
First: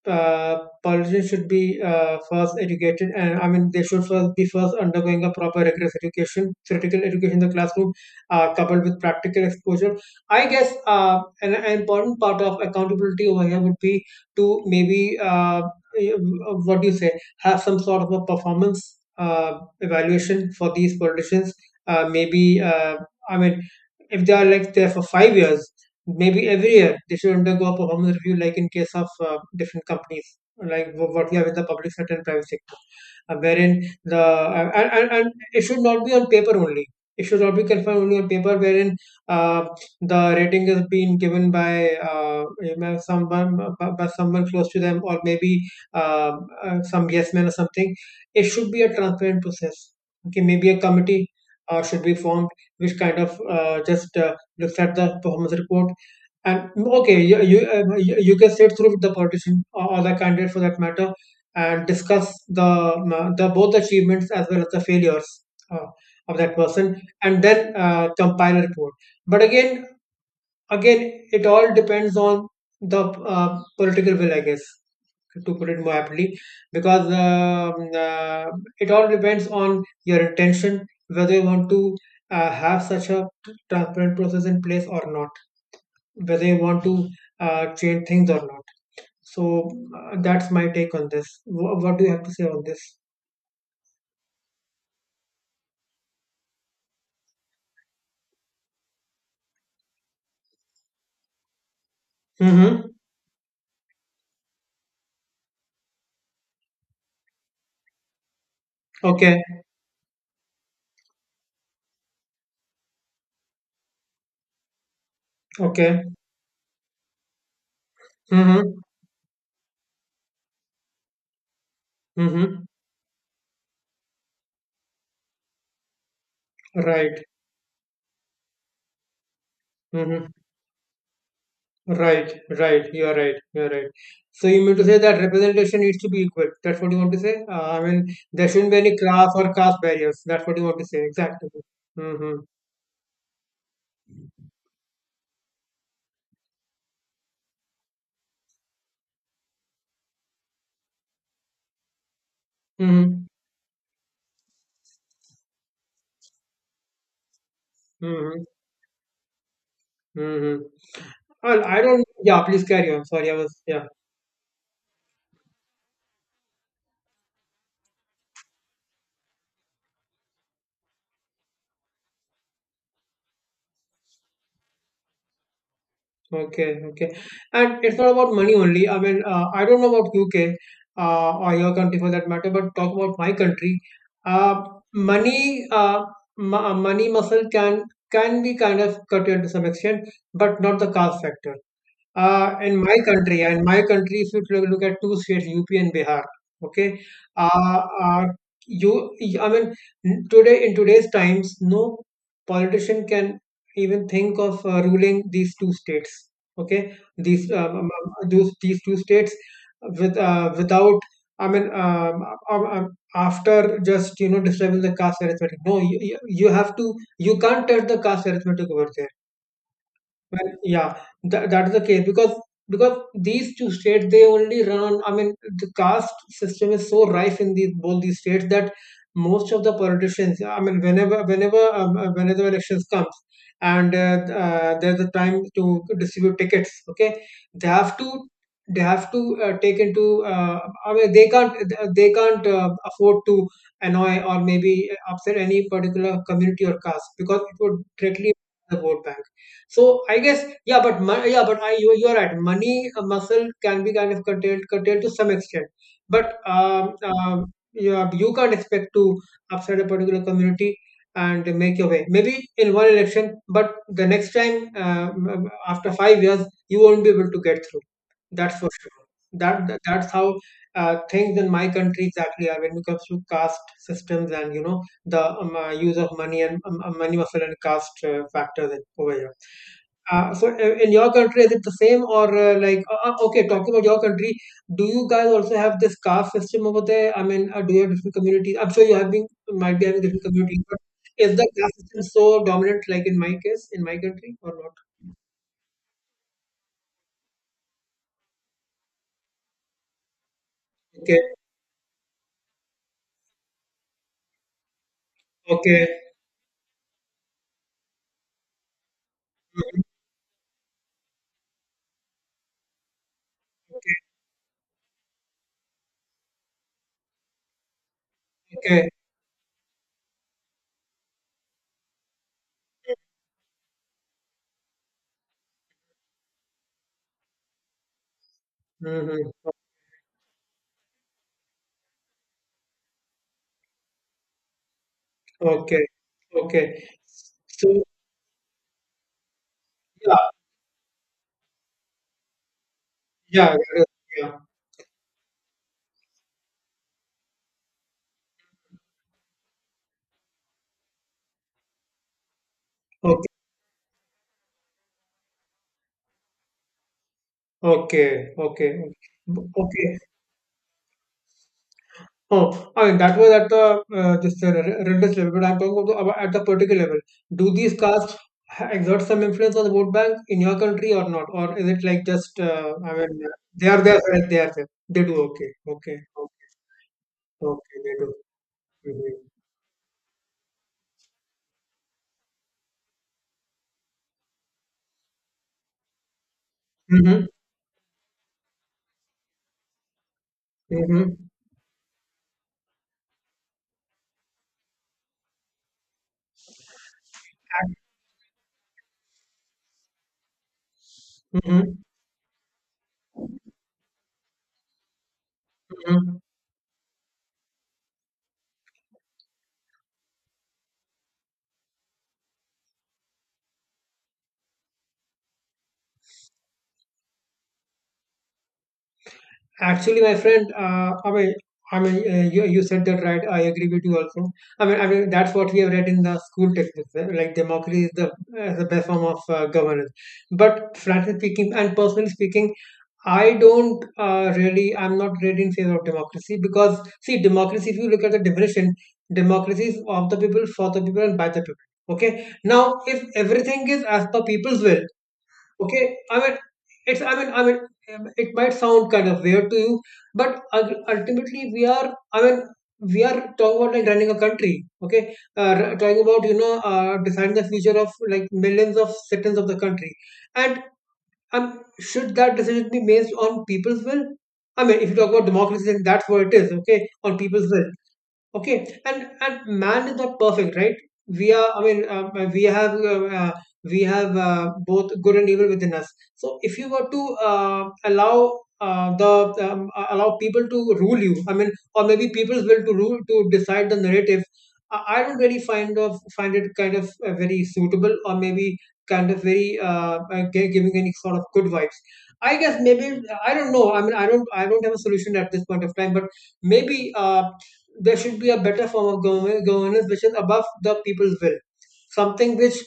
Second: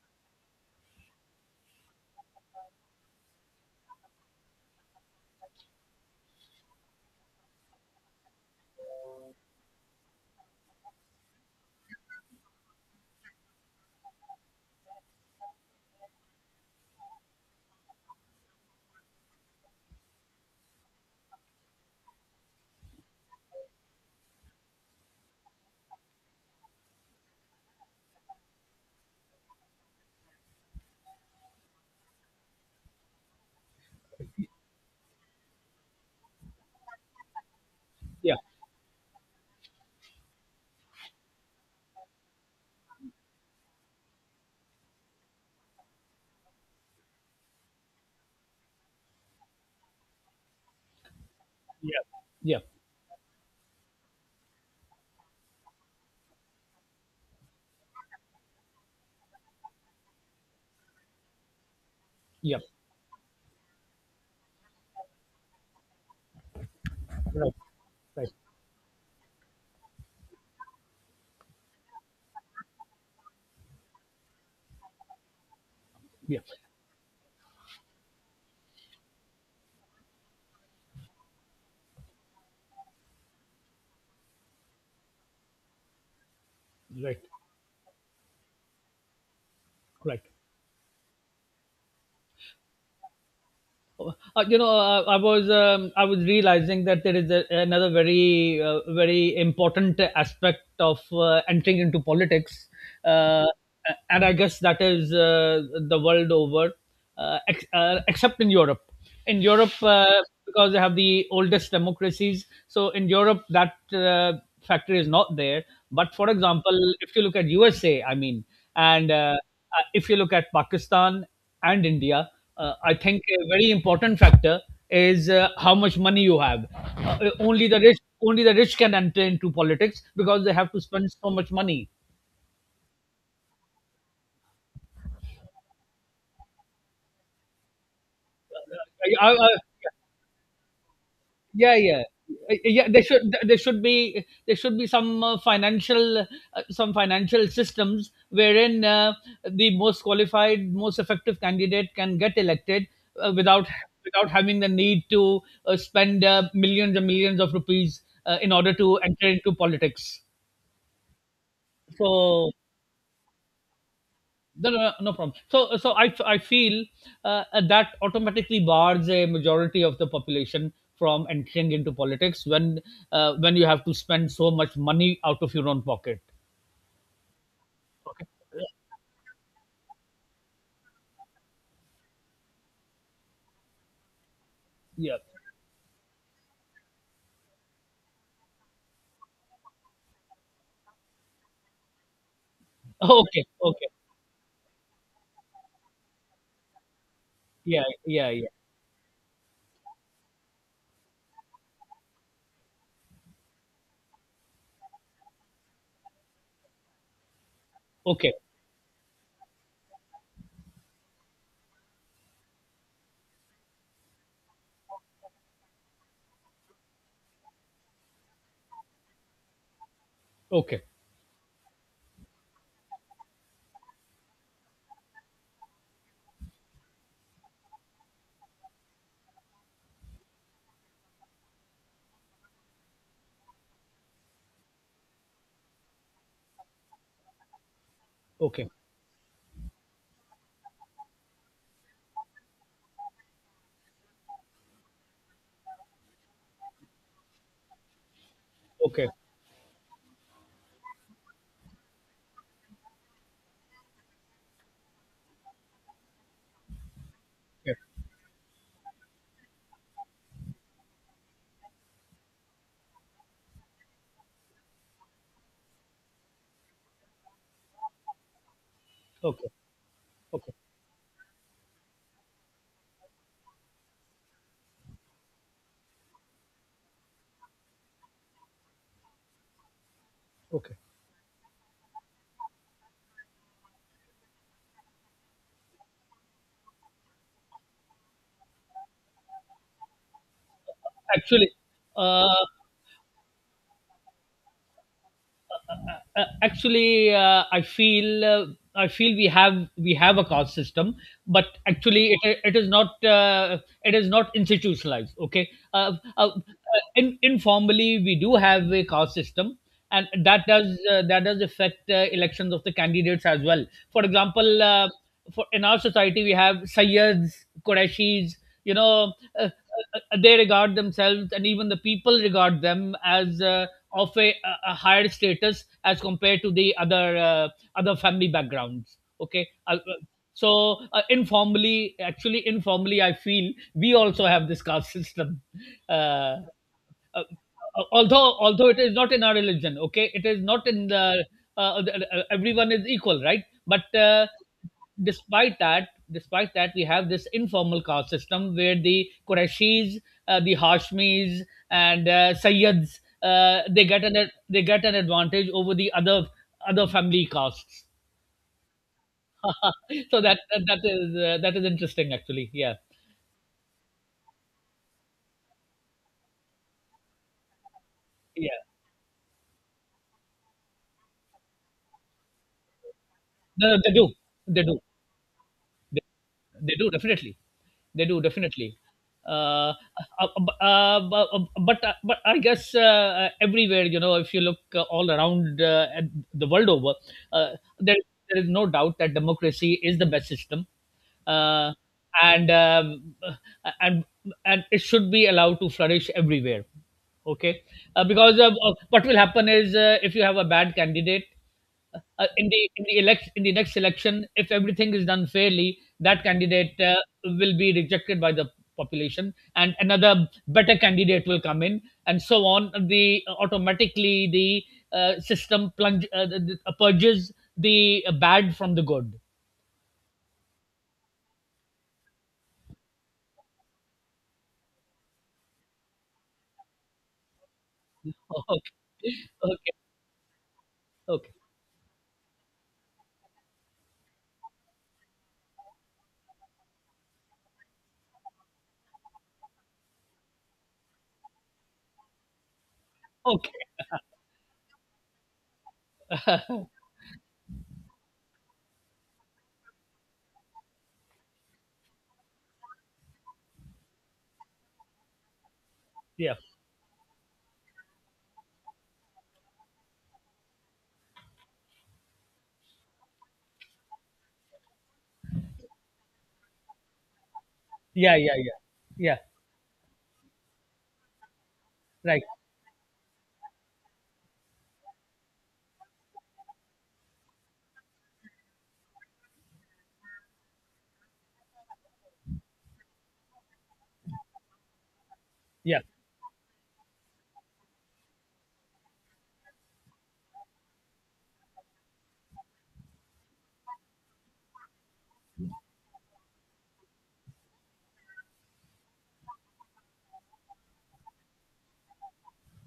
Speaker 1: uh, politicians should be first educated, and I mean, they should first undergoing a proper rigorous education, theoretical education in the classroom coupled with practical exposure, I guess an important part of accountability over here would be to maybe what do you say, have some sort of a performance evaluation for these politicians. Maybe I mean, if they are like there for 5 years, maybe every year they should undergo a performance review, like in case of different companies, like what we have in the public sector and private sector, wherein the and it should not be on paper only. It should not be confined only on
Speaker 2: yeah.
Speaker 1: paper, wherein uh, the rating has been given by you know, someone by someone close to them, or maybe uh, some yes man or something. It should be a transparent process. Okay, maybe a committee
Speaker 2: Yeah,
Speaker 1: should be formed,
Speaker 2: yeah,
Speaker 1: which kind of just looks at the performance report, and okay, you you can sit through with the politician, or the candidate for that matter, and discuss
Speaker 2: yeah.
Speaker 1: the both achievements as well as the failures uh, of that person, and
Speaker 2: Right,
Speaker 1: then
Speaker 2: right,
Speaker 1: compile a report. But again, it all depends on the political will, I guess, to put it more aptly,
Speaker 2: yeah,
Speaker 1: because it all depends on your intention, whether you want to have such a transparent process in place or not, whether you want to
Speaker 2: right,
Speaker 1: change things or not. So
Speaker 2: right.
Speaker 1: that's my take on this. What do you have to say on this?
Speaker 2: You know, I was realizing that there is another very very important aspect of entering into politics,
Speaker 1: Mm-hmm.
Speaker 2: uh, and I guess that is, the world over, except in Europe. In
Speaker 1: Okay.
Speaker 2: Europe, because they have the oldest democracies. So in Europe, that factor is not there.
Speaker 1: Okay.
Speaker 2: But for example, if you look at USA, I mean,
Speaker 1: Mm-hmm.
Speaker 2: and if you look at Pakistan and India,
Speaker 1: Mm-hmm.
Speaker 2: I think a very important factor is how much money you have.
Speaker 1: Right.
Speaker 2: Only the rich can enter into politics
Speaker 1: Mm-hmm.
Speaker 2: because they have to spend so much money.
Speaker 1: Right, right. You're right. You're right. So you mean to say that representation needs to be equal. That's what you want to say? I mean, there shouldn't be any
Speaker 2: Uh,
Speaker 1: class
Speaker 2: I, I,
Speaker 1: or caste barriers. That's what you want to say. Exactly.
Speaker 2: yeah, yeah.
Speaker 1: Mm-hmm.
Speaker 2: Yeah, there should be, there should be some financial some financial systems wherein the most qualified, most effective candidate can get elected,
Speaker 1: Mm-hmm.
Speaker 2: uh, without without having the need to spend millions and millions of rupees
Speaker 1: Mm-hmm.
Speaker 2: in order to enter into politics.
Speaker 1: Mm-hmm. Well, I don't. Yeah,
Speaker 2: So
Speaker 1: please carry on. Sorry, I was. Yeah.
Speaker 2: no, no, no, no problem. So I feel uh, that automatically bars a majority of the population from entering into politics when you have to spend so much money out of your own pocket.
Speaker 1: Okay, okay. And it's not
Speaker 2: Okay.
Speaker 1: about money only. I mean, I don't know about UK or your country for that matter, but talk about my country. Uh,
Speaker 2: Yeah.
Speaker 1: Money, money muscle can be kind of cut into some extent, but not the caste factor. Uh, in my country,
Speaker 2: Okay.
Speaker 1: and my
Speaker 2: Okay.
Speaker 1: country, if you look at two states, UP and Bihar, okay, uh,
Speaker 2: Yeah.
Speaker 1: uh,
Speaker 2: Yeah. Yeah.
Speaker 1: you, I mean, n- today in today's times, no politician can even think of ruling these two states, okay,
Speaker 2: Okay.
Speaker 1: these two states with without, I mean, um, um, after just, you know, disturbing the caste arithmetic. No, you you have to, you can't touch the caste arithmetic over there. Well,
Speaker 2: Okay.
Speaker 1: yeah, that is the case, because these two states they only run on, I mean, the caste system is so rife in these both these states that most of the politicians, I mean, whenever elections comes, and there's a time to distribute tickets. Okay, they have to
Speaker 2: Okay.
Speaker 1: they have to take into. I mean, they can't afford to annoy or maybe upset any particular community or caste, because it would directly affect the vote
Speaker 2: Okay. Okay.
Speaker 1: bank. So I guess, yeah, yeah, but I you you're right. Money muscle can be kind of curtailed to some extent, but yeah, you can't expect to upset a particular community and make your way. Maybe in one election, but the next time after 5 years, you won't be able to get through. That's for sure.
Speaker 2: Okay.
Speaker 1: That's how
Speaker 2: Okay.
Speaker 1: things in my country exactly are when it comes to caste systems, and you know, the use of money and money muscle and caste factors over here. So
Speaker 2: Okay.
Speaker 1: in your country, is it the same, or okay, talking about your country, do you guys also have this caste system over there? I mean, do you have different communities? I'm sure you have been might be having different communities, but is the
Speaker 2: Actually,
Speaker 1: caste system
Speaker 2: uh,
Speaker 1: so dominant like in my case, in my country or not?
Speaker 2: actually I feel we have a caste system,
Speaker 1: Okay,
Speaker 2: but actually it is not institutionalized. Okay.
Speaker 1: okay,
Speaker 2: uh, uh, uh, in, informally we do have a caste system,
Speaker 1: mhm,
Speaker 2: and that does affect elections of the candidates as well. For example, for in our society we have Sayyids, Qurayshis, you
Speaker 1: okay,
Speaker 2: know, uh, uh, they regard themselves and even the people regard them as of a higher status as compared to the other other family backgrounds. Okay.
Speaker 1: mhm,
Speaker 2: Informally, actually informally, I feel we also have this caste system.
Speaker 1: okay,
Speaker 2: Uh,
Speaker 1: okay.
Speaker 2: uh,
Speaker 1: So
Speaker 2: Although, although it is not in our religion. Okay. It
Speaker 1: yeah,
Speaker 2: is not in the everyone is equal, right?
Speaker 1: yeah, yeah,
Speaker 2: But
Speaker 1: yeah.
Speaker 2: despite that we have this informal caste system where the Qurashis, the Hashmis, and Sayyids,
Speaker 1: Okay,
Speaker 2: uh, they get an they get an advantage over the other family castes.
Speaker 1: okay, okay, okay. Okay.
Speaker 2: So that is, that is interesting actually.
Speaker 1: Oh,
Speaker 2: Yeah,
Speaker 1: I mean, that was at the this religious level, but I'm talking about about at the political level. Do these castes
Speaker 2: yeah.
Speaker 1: exert some influence on the vote bank in your country or not? Or is it like just, I mean, they
Speaker 2: No, no,
Speaker 1: are
Speaker 2: they
Speaker 1: there,
Speaker 2: do,
Speaker 1: right? they are
Speaker 2: they
Speaker 1: there.
Speaker 2: do
Speaker 1: They do, okay, okay, okay,
Speaker 2: they do definitely.
Speaker 1: okay, they
Speaker 2: They
Speaker 1: do.
Speaker 2: do definitely.
Speaker 1: Mm-hmm.
Speaker 2: Uh, uh, uh, but I guess everywhere, you know, if you look all around, at the world over,
Speaker 1: Mm-hmm.
Speaker 2: uh, there there is no doubt that democracy is the best system,
Speaker 1: Mm-hmm.
Speaker 2: uh, and um, uh, and and it should be allowed to flourish everywhere. Okay. Because what will happen is, if you have a bad candidate
Speaker 1: Mm-hmm.
Speaker 2: in the next election, if everything is done fairly,
Speaker 1: Mm-hmm.
Speaker 2: that candidate will be rejected by the population, and another better candidate will come in, and so on. The Automatically the system purges the bad from the good.
Speaker 1: Actually, my friend, I mean, you, said that right. I agree with you also. I mean, that's what we have read in the school textbooks. Like democracy is the best form
Speaker 2: Okay,
Speaker 1: of
Speaker 2: okay,
Speaker 1: governance. But frankly
Speaker 2: okay,
Speaker 1: speaking, and personally speaking, I don't really. I'm not really in favor of democracy because see, democracy. If you look at the definition, democracy is of the people, for the people, and by the people. Okay. Now, if
Speaker 2: okay.
Speaker 1: everything is as per people's will. Okay, I mean, it's I mean I mean it might sound kind of weird to you, but ultimately we are we are talking about like running a country. Okay, talking about
Speaker 2: Yeah,
Speaker 1: deciding the future of like millions of citizens of the country, and should that decision be based on people's will? I mean, if you talk about democracy, then that's what it is. Okay, on people's will.
Speaker 2: yeah, yeah,
Speaker 1: Okay,
Speaker 2: yeah,
Speaker 1: and
Speaker 2: yeah.
Speaker 1: and man is not perfect, right? We are. I mean,
Speaker 2: Right.
Speaker 1: we have both good and evil within us. So if you were to allow the allow people to rule you, I mean, or maybe people's will to rule to decide the narrative, I don't really
Speaker 2: Yeah.
Speaker 1: find it kind of very suitable, or maybe kind of very giving any sort of good vibes. I guess maybe I don't know. I mean, I don't have a solution at this point of time, but maybe. There should be a better form of government, governance which is above the people's will, something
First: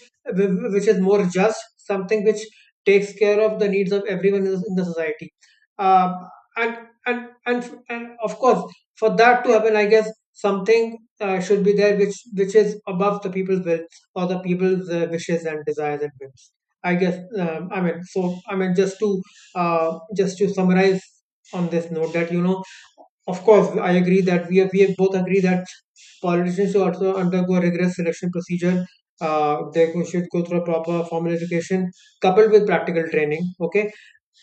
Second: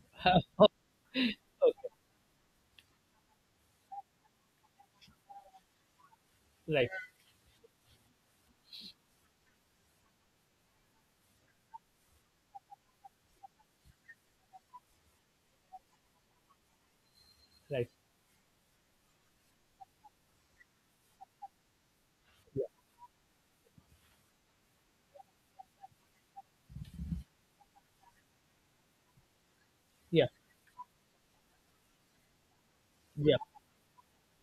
Speaker 1: which is more just,
Speaker 2: Okay.
Speaker 1: something which takes care of the needs of everyone in the society, uh, and,
Speaker 2: Right.
Speaker 1: and of course for that to happen, I guess something should be there which is above the people's will or the people's wishes and desires and whims. I guess I
Speaker 2: Right.
Speaker 1: mean so I mean just to summarize on this note that, you know,
Speaker 2: Yeah.
Speaker 1: of course, I agree that we both agree that politicians should also undergo a rigorous selection procedure. They should
Speaker 2: Yeah.
Speaker 1: go through a proper formal education coupled with practical
Speaker 2: Yeah.
Speaker 1: training. Okay,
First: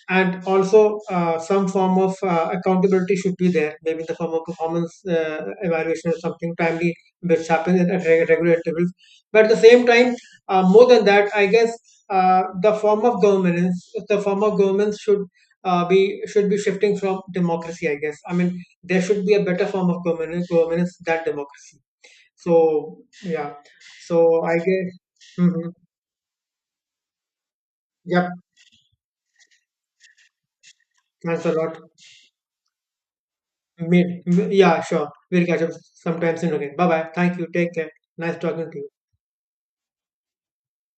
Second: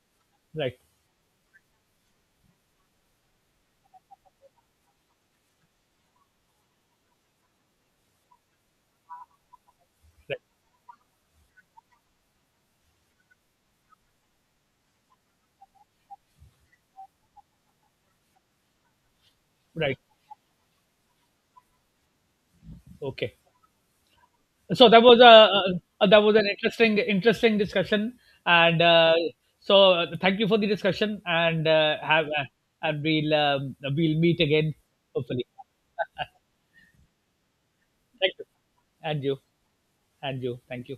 Speaker 1: and
Speaker 2: Right.
Speaker 1: also some form of accountability should be there, maybe in the form of performance evaluation or something timely which happens at regular intervals, but at the same time
Speaker 2: Right.
Speaker 1: more than that, I guess the form of governance should be should be shifting from democracy, I guess. I mean, there should be a better form
Speaker 2: Right.
Speaker 1: of governance than democracy. So
Speaker 2: Okay.
Speaker 1: yeah, so I
Speaker 2: So
Speaker 1: guess.
Speaker 2: that was
Speaker 1: Hmm.
Speaker 2: a, that was an interesting discussion,
Speaker 1: Yep.
Speaker 2: and so thank you for the discussion,
Speaker 1: Thanks a
Speaker 2: and
Speaker 1: lot.
Speaker 2: have and we'll
Speaker 1: May,
Speaker 2: meet again
Speaker 1: yeah, sure. We'll
Speaker 2: hopefully.
Speaker 1: catch up sometime soon again. Bye bye. Thank you. Take care.
Speaker 2: Thank
Speaker 1: Nice
Speaker 2: you.
Speaker 1: talking to you.
Speaker 2: And you. And you, thank you.